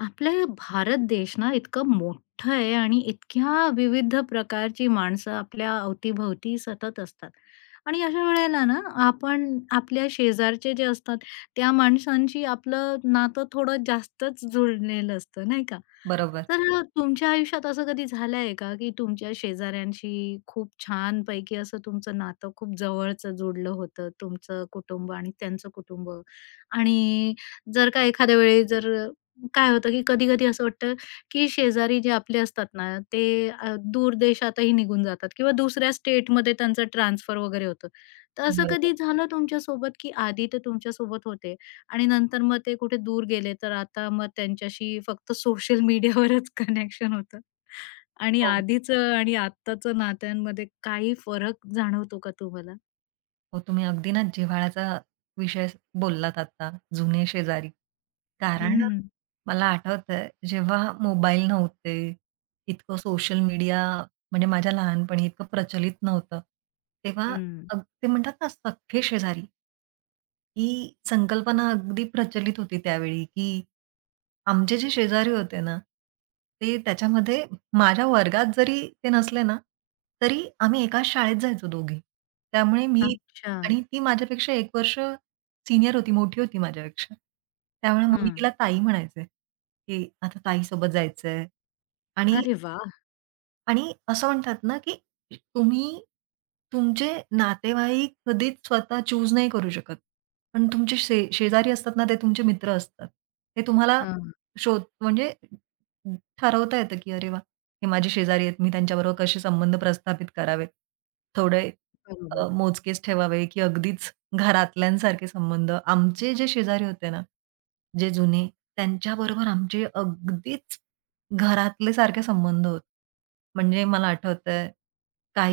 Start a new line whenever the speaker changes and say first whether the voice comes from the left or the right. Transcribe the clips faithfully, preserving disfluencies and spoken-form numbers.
left: आपला भारत देश ना इतकं मोठं आहे आणि इतक्या विविध प्रकारची माणसं आपल्या अवतीभवती सतत असतात. आणि अशा वेळेला ना आपण आपल्या शेजारचे जे असतात त्या माणसांशी आपलं नातं थोडं जास्तच जुळलेलं असतं, नाही का?
right: बरोबर,
left: तर तुमच्या आयुष्यात असं कधी झालंय का, की तुमच्या शेजाऱ्यांशी खूप छानपैकी असं तुमचं नातं खूप जवळचं जोडलं होतं, तुमचं कुटुंब आणि त्यांचं कुटुंब? आणि जर का एखाद्या वेळी जर काय होतं, की कधी-कधी असं वाटतं, की शेजारी जे आपले असतात ना, ते अ, दूर देशातही निघून जातात किंवा दुसऱ्या स्टेटमध्ये त्यांचं ट्रान्सफर वगैरे होतं. तर असं
right: बरोबर.
left: कधी झालं तुमच्यासोबत, की आधी ते तुमच्यासोबत होते आणि नंतर मग ते कुठे दूर गेले, तर आता मग त्यांच्याशी फक्त सोशल मीडियावरच कनेक्शन होतं आणि
right: हो,
left: आधीचं आणि आत्ताचं नात्यांमध्ये काही फरक जाणवतो का तुम्हाला?
right: हो. तुम्ही अगदी ना जिव्हाळ्याचा विषय बोललात आता, जुने शेजारी. कारण
left: हं,
right: मला आठवतंय जेव्हा मोबाईल नव्हते, इतकं सोशल मीडिया म्हणजे माझ्या लहानपणी इतकं प्रचलित नव्हतं. तेव्हा
left: हं.
right: अग ते म्हणतात ना सख्खे शेजारी, ही संकल्पना अगदी प्रचलित होती त्यावेळी, की आमचे जे शेजारी होते ना, ते त्याच्यामध्ये माझ्या वर्गात जरी ते नसले ना, तरी आम्ही एकाच शाळेत जायचो दोघी. त्यामुळे मी
left: अच्छा.
right: आणि ती माझ्यापेक्षा एक वर्ष सीनियर होती, मोठी होती माझ्यापेक्षा. त्यामुळे मग मी
left: हां.
right: तिला ताई म्हणायचे, की "आता ताईसोबत जायचंय" आणि
left: अरे वाह!
right: आणि असं म्हणतात ना, की तुम्ही तुमचे नातेवाईक कधीच स्वतः चूज नाही करू शकत. पण तुमचे शे शेजारी असतात ना, ते तुमचे मित्र असतात. ते तुम्हाला
left: हां,
right: शोध म्हणजे ठरवता येतं, की "अरे वा, हे माझे शेजारी आहेत. मी त्यांच्याबरोबर कसे संबंध प्रस्थापित करावेत. थोडे अ,
left: बरोबर.
right: मोजकेच ठेवावे, की अगदीच घरातल्यांसारखे संबंध." आमचे जे शेजारी होते ना, जे जुने त्यांच्याबरोबर आमचे अगदीच घरातले सारखे संबंध होते. म्हणजे मला आठवतंय,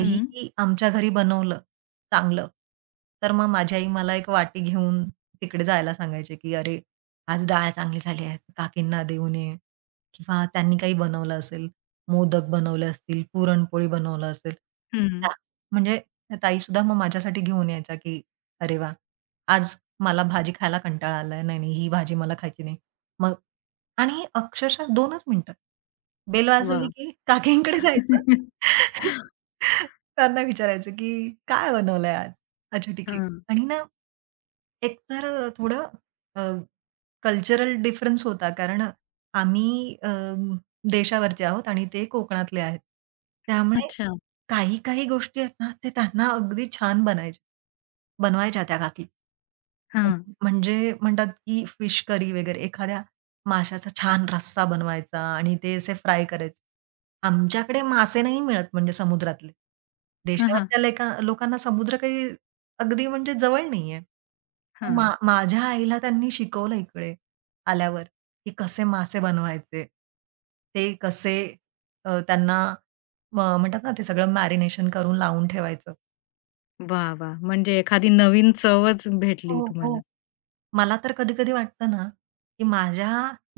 left: हं,
right: आमच्या घरी बनवलं चांगलं, तर मग माझी आई मला एक वाटी घेऊन तिकडे जायला सांगायची, की "अरे, आज डाळ चांगली झाली आहे, काकींना देऊन ये." किंवा त्यांनी काही बनवलं असेल, मोदक बनवले असतील, पुरणपोळी बनवलं असेल,
left: हं.
right: त्या म्हणजे त्या ताईसुद्धा मग माझ्यासाठी घेऊन यायच्या, की "अरे वाह! आज मला भाजी खायला कंटाळा आलाय. नाही, नाही, ही भाजी मला खायची नाही." मग आणि अक्षरशः दोनच मिनिटं. बेल वाजवली
left: वाह!
right: की काकींकडे जायचं. त्यांना विचारायचं, की "काय बनवलंय आज? अच्छा ठीक आहे."
left: हां,
right: आणि ना एकतर अ, थोडं कल्चरल डिफरन्स होता. कारण आम्ही अ, देशावरचे आहोत आणि ते कोकणातले आहेत. त्यामुळे
left: अच्छा.
right: काही-काही गोष्टी आहेत ना, ते त्यांना अगदी छान बनायचे. बनवायच्या त्या काकी. म्हण
left: हां,
right: म्हणजे म्हणतात, की फिश करी वगैरे एखाद्या माशाचा छान रस्सा बनवायचा आणि ते असे फ्राय करायचे. आमच्याकडे मासे नाही मिळत म्हणजे समुद्रातले.
left: हां, हां,
right: देशावरच्या लेका लोकांना समुद्र काही अगदी म्हणजे जवळ नाहीये. मा
left: हां.
right: माझ्या आईला त्यांनी शिकवलं इकडे आल्यावर, की कसे मासे बनवायचे. ते कसे अ, त्यांना म म्हणतात ना, ते सगळं मॅरिनेशन करून लावून ठेवायचं.
left: वाह! वाह! म्हणजे एखादी नवीन चवच भेटली
right: हो,
left: तुम्हाला.
right: हो. मला तर कधी-कधी वाटतं ना, की माझ्या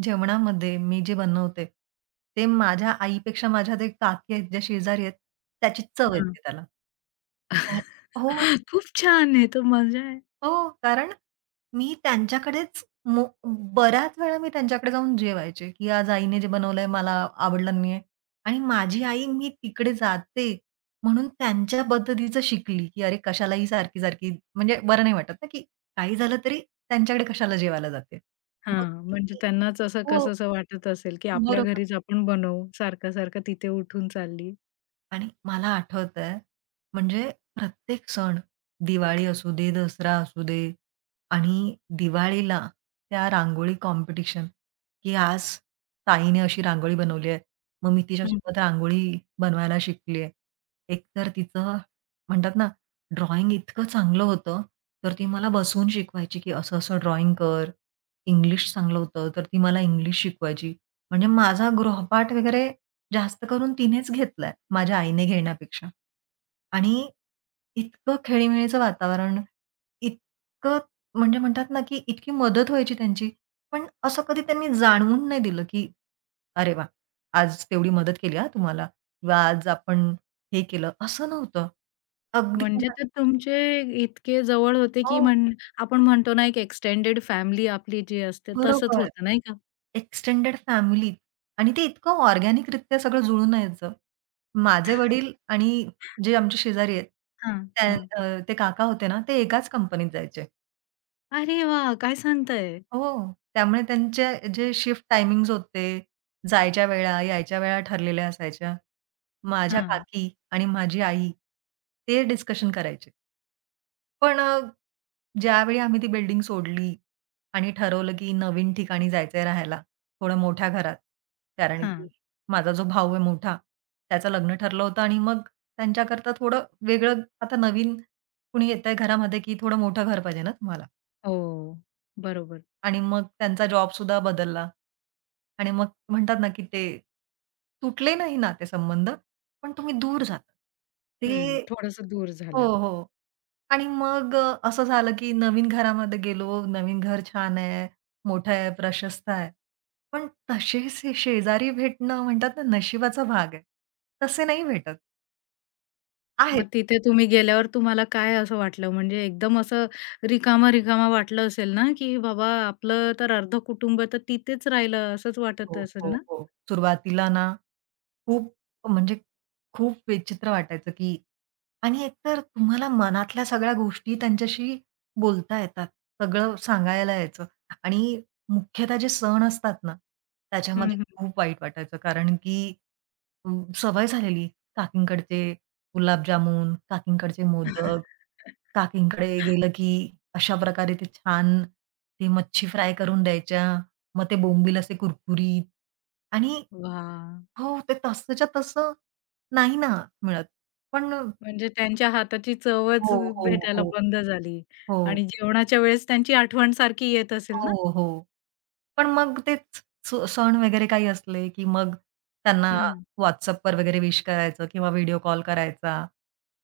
right: जेवणामध्ये मी जे बनवते, ते माझ्या आईपेक्षा माझ्या ते काकी आहेत, ज्या शेजारी आहेत, त्याची चव
left: हां.
right: येते त्याला. हो,
left: खूप छान आहे. तर मजा आहे.
right: हो. कारण मी त्यांच्याकडेच मो बऱ्याच वेळा मी त्यांच्याकडे जाऊन जेवायचे, की आज आईने जे बनवलंय मला आवडलं नाहीये आणि माझी आई मी तिकडे जाते म्हणून त्यांच्या पद्धतीचं शिकली, की अरे कशाला सारखी-सारखी म्हणजे बरं नाही वाटत ना, की काही झालं तरी त्यांच्याकडे कशाला जेवायला जाते. मग
left: हां, म्हणजे
right: ती
left: त्यांनाच असं
right: हो,
left: कसंसं वाटत असेल, की आपल्या
right: बरोबर.
left: घरीच आपण बनवू. सारखं-सारखं तिथे उठून चालली.
right: आणि मला आठवतंय, म्हणजे प्रत्येक सण, दिवाळी असू दे, दसरा असू दे आणि दिवाळीला त्या रांगोळी कॉम्पिटिशन, की आज ताईने अशी रांगोळी बनवली आहे. मग मी
left: हं.
right: तिच्यासोबत रांगोळी बनवायला शिकली आहे. एकतर तिचं म्हणतात ना, ड्रॉइंग इतकं चांगलं होतं, तर ती मला बसवून शिकवायची, की असं-असं ड्रॉइंग कर. इंग्लिश चांगलं होतं, तर ती मला इंग्लिश शिकवायची. म्हणजे माझा गृहपाठ वगैरे जास्त करून तिनेच घेतलाय, माझ्या आईने घेण्यापेक्षा. आणि इतकं खेळीमेळीचं वातावरण, इतकं म्हणजे म्हणतात ना, की इतकी मदत व्हायची त्यांची. पण असं कधी त्यांनी जाणवून नाही दिलं, की "अरे वाह! आज तेवढी मदत केली हां तुम्हाला किंवा आज आपण हे केलं." असं नव्हतं. अगदी
left: म्हणजे ते तुमचे इतके जवळ होते, की
right: हो.
left: म्हण आपण म्हणतो ना, एक एक्सटेंडेड फॅमिली आपली जी असते तसंच
right: बरोबर.
left: होतं नाही का?
right: एक्सटेंडेड फॅमिलीत आणि ते इतकं ऑर्गॅनिकरित्या सगळं जुळून यायचं. माझे वडील आणि जे आमचे शेजारी आहेत,
left: हां,
right: त्या
left: हां.
right: अ, ते काका होते ना, ते एकाच कंपनीत जायचे.
left: अरे वाह! काय सांगताय?
right: हो. त्यामुळे त्यांचे जे शिफ्ट टायमिंग्स होते, जायच्या वेळा, यायच्या वेळा ठरलेल्या असायच्या. माझ्या
left: हां,
right: काकी आणि माझी आई ते डिस्कशन करायचे. पण अ, ज्यावेळी आम्ही ती बिल्डिंग सोडली आणि ठरवलं की नवीन ठिकाणी जायचंय राहायला, थोडं मोठ्या घरात. कारण की
left: हां.
right: माझा जो भाऊ आहे मोठा, त्याचं लग्न ठरलं होतं आणि मग त्यांच्याकरता थोडं वेगळं आता नवीन कुणी येतंय घरामध्ये की थोडं मोठं घर पाहिजे ना तुम्हाला.
left: हो, बरोबर.
right: आणि मग त्यांचा जॉबसुद्धा बदलला. आणि मग म्हणतात ना की ते तुटले नाही नातेसंबंध, पण तुम्ही दूर जाता.
left: हं,
right: ते
left: थोडंसं दूर
right: हो,
left: झालं.
right: हो. आणि मग अ, असं झालं, की नवीन घरामध्ये गेलो, नवीन घर छान आहे, मोठं आहे, प्रशस्त आहे. पण तसे शे शेजारी भेटणं म्हणतात ना, नशिबाचा भाग आहे. तसे नाही भेटत.
left: मग तिथे तुम्ही गेल्यावर तुम्हाला काय असं वाटलं? म्हणजे एकदम असं रिकामा-रिकामा वाटलं असेल ना, की बाबा आपलं तर अर्ध कुटुंब तर तिथेच राहिलं असंच वाटत
right: हो,
left: असेल
right: हो,
left: ना?
right: हो. सुरुवातीला ना, खूप म्हणजे खूप विचित्र वाटायचं, की आणि एकतर तुम्हाला मनातल्या सगळ्या गोष्टी त्यांच्याशी बोलता येतात. सगळं सांगायला यायचं आणि मुख्यतः जे सण असतात ना,
left: हं,
right: त्याच्यामध्ये
left: हं.
right: खूप वाईट वाटायचं. कारण की अं, सवय झालेली काकींकडचे गुलाबजामुन, काकींकडचे मोदक, काकींकडे गेलं की अशा प्रकारे ते छान ते मच्छी फ्राय करून द्यायच्या. मग ते बोंबील असे कुरकुरीत आणि
left: वाह!
right: हो, ते तसंच्या तसं नाही ना मिळत. पण
left: म्हणजे त्यांच्या हाताची चवच
right: हो, हो,
left: भेटायला
right: हो.
left: बंद झाली
right: हो,
left: आणि जेवणाच्या वेळेस त्यांची आठवण सारखी येत असेल ना?
right: हो, हो. पण मग तेच स सण वगैरे काही असले, की मग त्यांना
left: हं,
right: WhatsAppवर वगैरे विश करायचं किंवा व्हिडिओ कॉल करायचा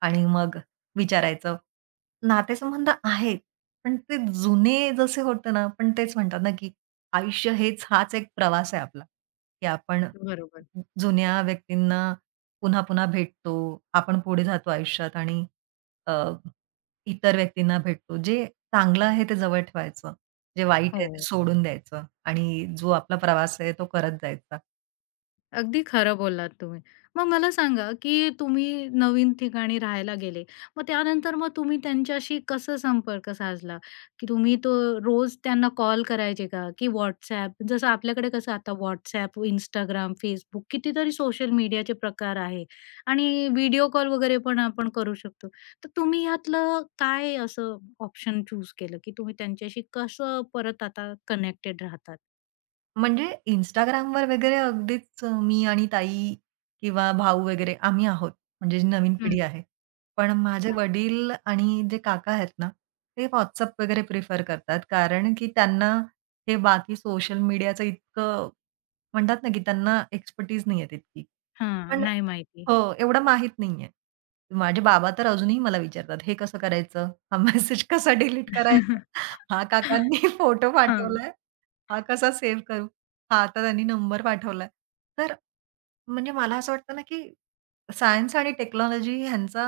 right: आणि मग विचारायचं. नातेसंबंध आहेत, पण ते जुने जसे होते ना, पण तेच म्हणतात ना, की आयुष्य हेच हाच एक प्रवास आहे आपला, की आपण
left: बरोबर.
right: जुन्या व्यक्तींना पुन्हा-पुन्हा भेटतो. आपण पुढे जातो आयुष्यात आणि अ, इतर व्यक्तींना भेटतो. जे चांगलं आहे ते जवळ ठेवायचं. जे वाईट आहे ते
left: हो.
right: सोडून द्यायचं आणि जो आपला प्रवास आहे तो करत जायचा.
left: अगदी खरं बोललात तुम्ही. मग मला सांगा, की तुम्ही नवीन ठिकाणी राहायला गेले. मग त्यानंतर मग तुम्ही त्यांच्याशी कसं संपर्क साधला? की तुम्ही तो रोज त्यांना कॉल करायचे का? की WhatsApp जसं आपल्याकडे कसं आता WhatsApp, Instagram, Facebook कितीतरी सोशल मीडियाचे प्रकार आहे आणि व्हिडिओ कॉल वगैरे पण आपण करू शकतो. तर तुम्ही ह्यातलं काय असं ऑप्शन चूज केलं, की तुम्ही त्यांच्याशी कसं परत आता कनेक्टेड राहतात?
right: म्हणजे Instagramवर वगैरे अगदीच अ, मी आणि ताई किंवा भाऊ वगैरे आम्ही आहोत, म्हणजे जी नवीन
left: हं.
right: पिढी आहे. पण माझे
left: अच्छा.
right: वडील आणि जे काका आहेत ना, ते WhatsApp वगैरे प्रिफर करतात. कारण की त्यांना हे बाकी सोशल मीडियाचं इतकं म्हणतात ना, की त्यांना एक्सपर्टीज नाही आहे तितकी. पण
left: नाही माहिती.
right: हो, एवढं माहीत नाही माझे बाबा तर अजूनही मला विचारतात, "हे कसं करायचं? हा मेसेज कसा डिलीट करायचा? हा काकांनी फोटो
left: हां.
right: पाठवलाय, हा कसा सेव्ह करू?" हां, आता त्यांनी नंबर पाठवलाय. तर म्हणजे मला असं वाटतं ना, की सायन्स आणि टेक्नॉलॉजी ह्यांचा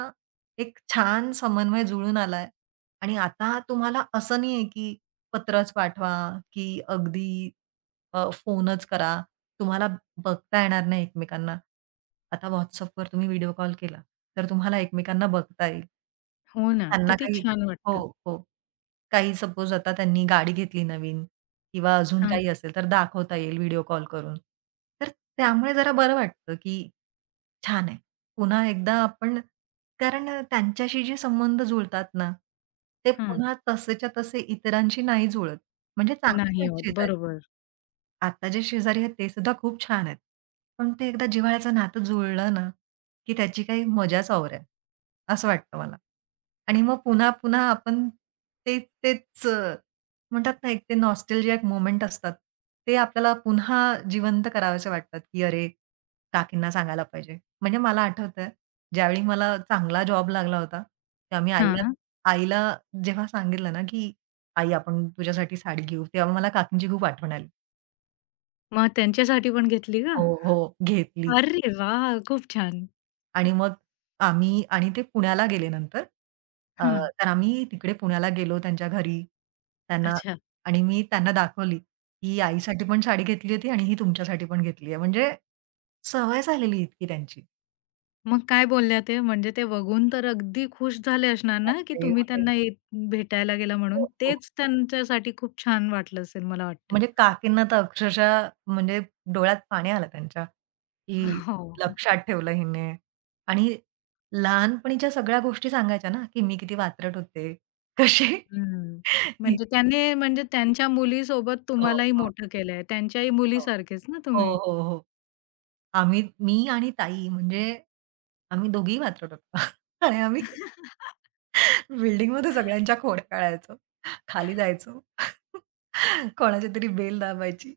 right: एक छान समन्वय जुळून आलाय आणि आता तुम्हाला असं नाहीये, की पत्रच पाठवा, की अगदी अ, फोनच करा. तुम्हाला बघता येणार नाही एकमेकांना. आता WhatsAppवर तुम्ही व्हिडिओ कॉल केला, तर तुम्हाला एकमेकांना बघता येईल.
left: हो ना,
right: त्यांना
left: किती
right: काही
left: छान
right: हो,
left: वाटतं.
right: हो. काही सपोज आता त्यांनी गाडी घेतली नवीन किंवा अजून
left: हां,
right: काही असेल तर दाखवता येईल व्हिडिओ कॉल करून. तर त्यामुळे जरा बरं वाटतं, की छान आहे. पुन्हा एकदा आपण कारण अ, त्यांच्याशी जे संबंध जुळतात ना, ते
left: हां.
right: पुन्हा तसेच्या तसे इतरांशी नाही जुळत. म्हणजे चांगले
left: नाही
right: आहेत
left: होत.
right: शेजारी.
left: बरोबर.
right: आता जे शेजारी आहेत ते सुद्धा खूप छान आहेत. पण ते एकदा जिव्हाळ्याचं नातं जुळलं ना, की त्याची काही मजाच और आहे, असं वाटतं मला. आणि मग पुन्हा-पुन्हा आपण तेच, तेच अ, म्हणतात ना, एक ते नॉस्टॅल्जिक मोमेंट असतात. ते आपल्याला पुन्हा जिवंत करावेसे वाटतात, की "अरे, काकींना सांगायला पाहिजे." म्हणजे मला आठवतंय, ज्यावेळी मला चांगला जॉब लागला होता, तेव्हा मी आईला
left: हां.
right: आईला जेव्हा सांगितलं ना, की "आई, आपण तुझ्यासाठी साडी घेऊ." तेव्हा मला काकींची खूप आठवण आली.
left: मग त्यांच्यासाठी पण घेतली का?
right: हो, हो. घेतली
left: अरे वाह! खूप छान.
right: आणि मग आम्ही आणि ते पुण्याला गेले नंतर. अ,
left: हां.
right: तर आम्ही तिकडे पुण्याला गेलो त्यांच्या घरी. त्यांना
left: अच्छा.
right: आणि मी त्यांना दाखवली, "ही आईसाठी पण साडी घेतली होती आणि ही तुमच्यासाठी पण घेतली आहे." म्हणजे सवय झालेली इतकी त्यांची.
left: मग काय बोलल्या ते? म्हणजे ते बघून तर अगदी खुश झाले असणार ना, की
right: बापरे!
left: तुम्ही
right: म्हणजे
left: त्यांना इ भेटायला गेला म्हणून.
right: हो, हो.
left: तेच त्यांच्यासाठी खूप छान वाटलं असेल मला वाटतं.
right: म्हणजे काकींना तर अक्षरशः म्हणजे डोळ्यात पाणी आलं त्यांच्या, की
left: हो, हो.
right: लक्षात ठेवलं हिने. आणि लहानपणीच्या सगळ्या गोष्टी सांगायच्या ना, की मी किती वात्रट होते, कसे
left: हं. म्हणजे त्याने म्हणजे त्यांच्या मुलीसोबत
right: हो,
left: तुम्हालाही
right: हो,
left: मोठं केलंय. त्यांच्याही
right: हो.
left: मुलीसारखेच ना
right: हो,
left: तुम्ही?
right: हो, हो. आम्ही मी आणि ताई म्हणजे आम्ही दोघीही वात्रट होतो. आणि आम्ही बिल्डिंगमध्ये सगळ्यांच्या खोड्या काढायचो. खाली जायचो. कोणाची तरी बेल दाबायची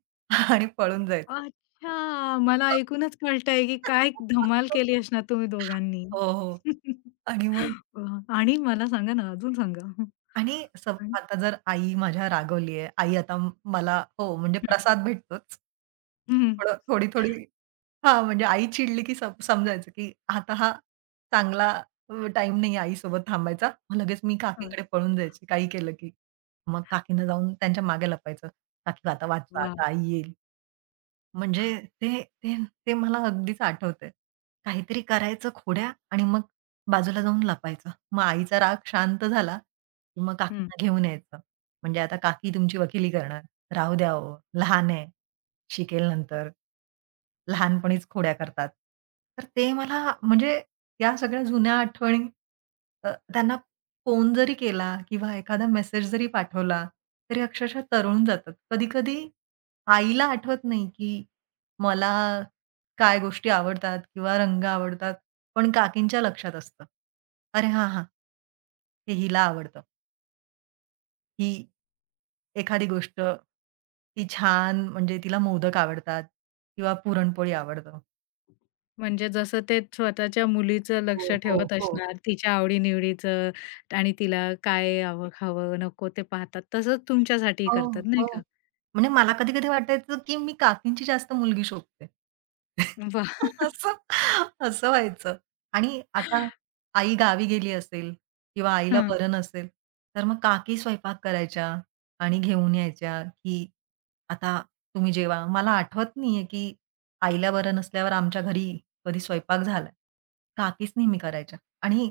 right: आणि पळून जायचो.
left: अच्छा! मला ऐकूनच कळतंय, की काय धमाल केली असणार तुम्ही दोघांनी.
right: हो, हो. आणि मग
left: वाह! आणि मला सांगा ना, अजून सांगा?
right: आणि स
left: आणि
right: आता जर आई माझ्या रागवली आहे, आई आता मला हो, म्हणजे
left: हं,
right: प्रसाद भेटतोच.
left: हं,
right: थोडं थोडी-थोडी हां, म्हणजे आई चिडली की सम समजायचं की आता हा चांगला अ, टाईम नाही आहे आईसोबत थांबायचा. मग लगेच मी
left: हं.
right: काकींकडे पळून जायची काही केलं की. मग काकींना जाऊन त्यांच्या मागे लपायचं. "काकी आता वाचवा,
left: वाह!
right: आता आई येईल." म्हणजे ते ते ते मला अगदीच आठवतंय. काहीतरी करायचं खोड्या आणि मग बाजूला जाऊन लपायचं. मग आईचा राग शांत झाला, की मग
left: हं.
right: काकींना घेऊन यायचं. म्हणजे आता काकी तुमची वकिली करणार. राहू द्या ओ, लहान आहे, शिकेल नंतर. लहानपणीच खोड्या करतात. तर ते मला म्हणजे या सगळ्या जुन्या आठवणी अ, त्यांना फोन जरी केला किंवा एखादा मेसेज जरी पाठवला, तरी अक्षरशः तरुण जातात. कधी-कधी आईला आठवत नाही, की मला काय गोष्टी आवडतात किंवा रंग आवडतात, पण काकींच्या लक्षात असतं. "अरे हां, हां, हे हिला आवडतं." ही एखादी गोष्ट ती छान म्हणजे तिला मोदक आवडतात किंवा पुरणपोळी आवडतं.
left: म्हणजे जसं ते स्वतःच्या मुलीचं
right: हो,
left: लक्ष
right: हो,
left: ठेवत
right: हो.
left: असणार, तिच्या आवडी-निवडीचं आणि तिला काय हवं खावं, नको ते पाहतात. तसंच तुमच्यासाठीही
right: हो,
left: करतात नाही
right: हो.
left: का?
right: म्हणजे मला कधी-कधी वाटायचं, की मी काकींची जास्त मुलगी शोभते.
left: वाह!
right: असं असं व्हायचं. आणि आता आई गावी गेली असेल किंवा आईला
left: हं.
right: बरं नसेल, तर मग काकी स्वयंपाक करायच्या आणि घेऊन यायच्या, की आता तुम्ही जेवा. मला आठवत नाहीये, की आईला बरं नसल्यावर आमच्या घरी कधी स्वयंपाक झालाय. काकीच नेहमी करायच्या आणि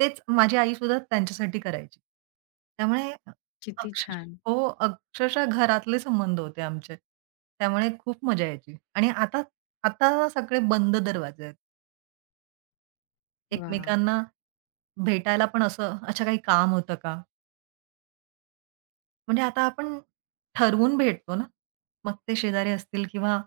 right: तेच माझी आई त्यांच्यासाठी करायची. त्यामुळे
left: किती
right: अक्षरशः
left: छान.
right: हो. अक्षरशः घरातले संबंध होते आमचे. त्यामुळे खूप मजा यायची आणि आता आता सगळे बंद दरवाजे आहेत.
left: वाह!
right: एकमेकांना भेटायला पण असं, "अच्छा काही काम होतं का?" म्हणजे आता आपण ठरवून भेटतो ना. मग ते शेजारी असतील किंवा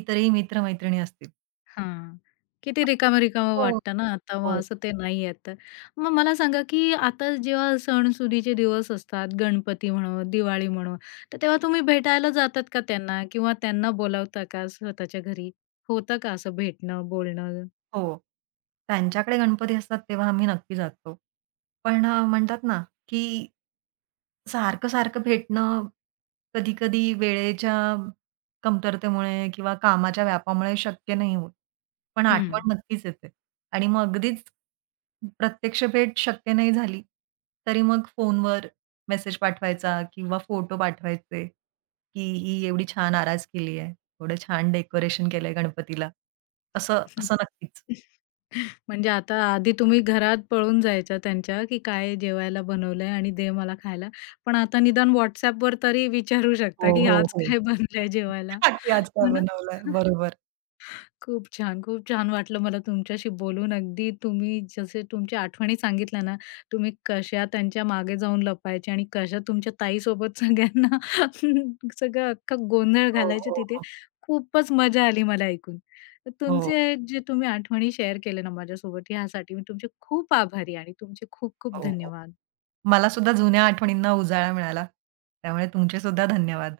right: इतरही मित्र-मैत्रिणी असतील.
left: हां. किती रिकामं-रिकामं
right: हो.
left: वाटतं ना आता मग
right: हो.
left: असं ते नाहीये तर. मग मला सांगा, की आता जेव्हा सण-सुदीचे दिवस असतात, गणपती म्हणो, दिवाळी म्हणो, तर तेव्हा तुम्ही भेटायला जातात का त्यांना किंवा त्यांना बोलावता का स्वतःच्या घरी? होतं का असं भेटणं, बोलणं?
right: हो. त्यांच्याकडे गणपती असतात तेव्हा आम्ही नक्की जातो. पण अ, म्हणतात ना, की सारखं-सारखं भेटणं कधी-कधी वेळेच्या कमतरतेमुळे किंवा कामाच्या व्यापामुळे शक्य नाही होत. पण
left: हं.
right: आठवण नक्कीच येते. आणि मग अगदीच प्रत्यक्ष भेट शक्य नाही झाली, तरी मग फोनवर मेसेज पाठवायचा किंवा फोटो पाठवायचे, की ही एवढी छान आरास केली आहे, एवढं छान डेकोरेशन केलंय गणपतीला. असं असं नक्कीच.
left: म्हणजे आता आधी तुम्ही घरात पळून जायच्या त्यांच्या, की काय जेवायला बनवलंय आणि दे मला खायला. पण आता निदान WhatsAppवर तरी विचारू शकता,
right: हो,
left: की
right: हो,
left: आज
right: हो.
left: काय बनलंय जेवायला?
right: खाकी
left: हो
right: आजकाल
left: ना?
right: बनवलाय. बरोबर.
left: खूप छान, खूप छान वाटलं मला तुमच्याशी बोलून. अगदी तुम्ही जसे तुमच्या आठवणी सांगितल्या ना, तुम्ही कशा त्यांच्या मागे जाऊन लपायचे आणि कशा तुमच्या ताईसोबत सगळ्यांना सगळं अख्खा गोंधळ
right: हो,
left: घालायचे
right: हो,
left: तिथे.
right: हो.
left: खूपच मजा आली मला ऐकून. तर
right: हो,
left: तुमचे जे तुम्ही आठवणी शेअर केल्या ना माझ्यासोबत, ह्यासाठी मी तुमचे खूप आभारी आणि तुमचे खूप खूप
right: हो, हो.
left: धन्यवाद.
right: मला सुद्धा जुन्या आठवणींना उजाळा मिळाला. त्यामुळे तुमचे सुद्धा धन्यवाद.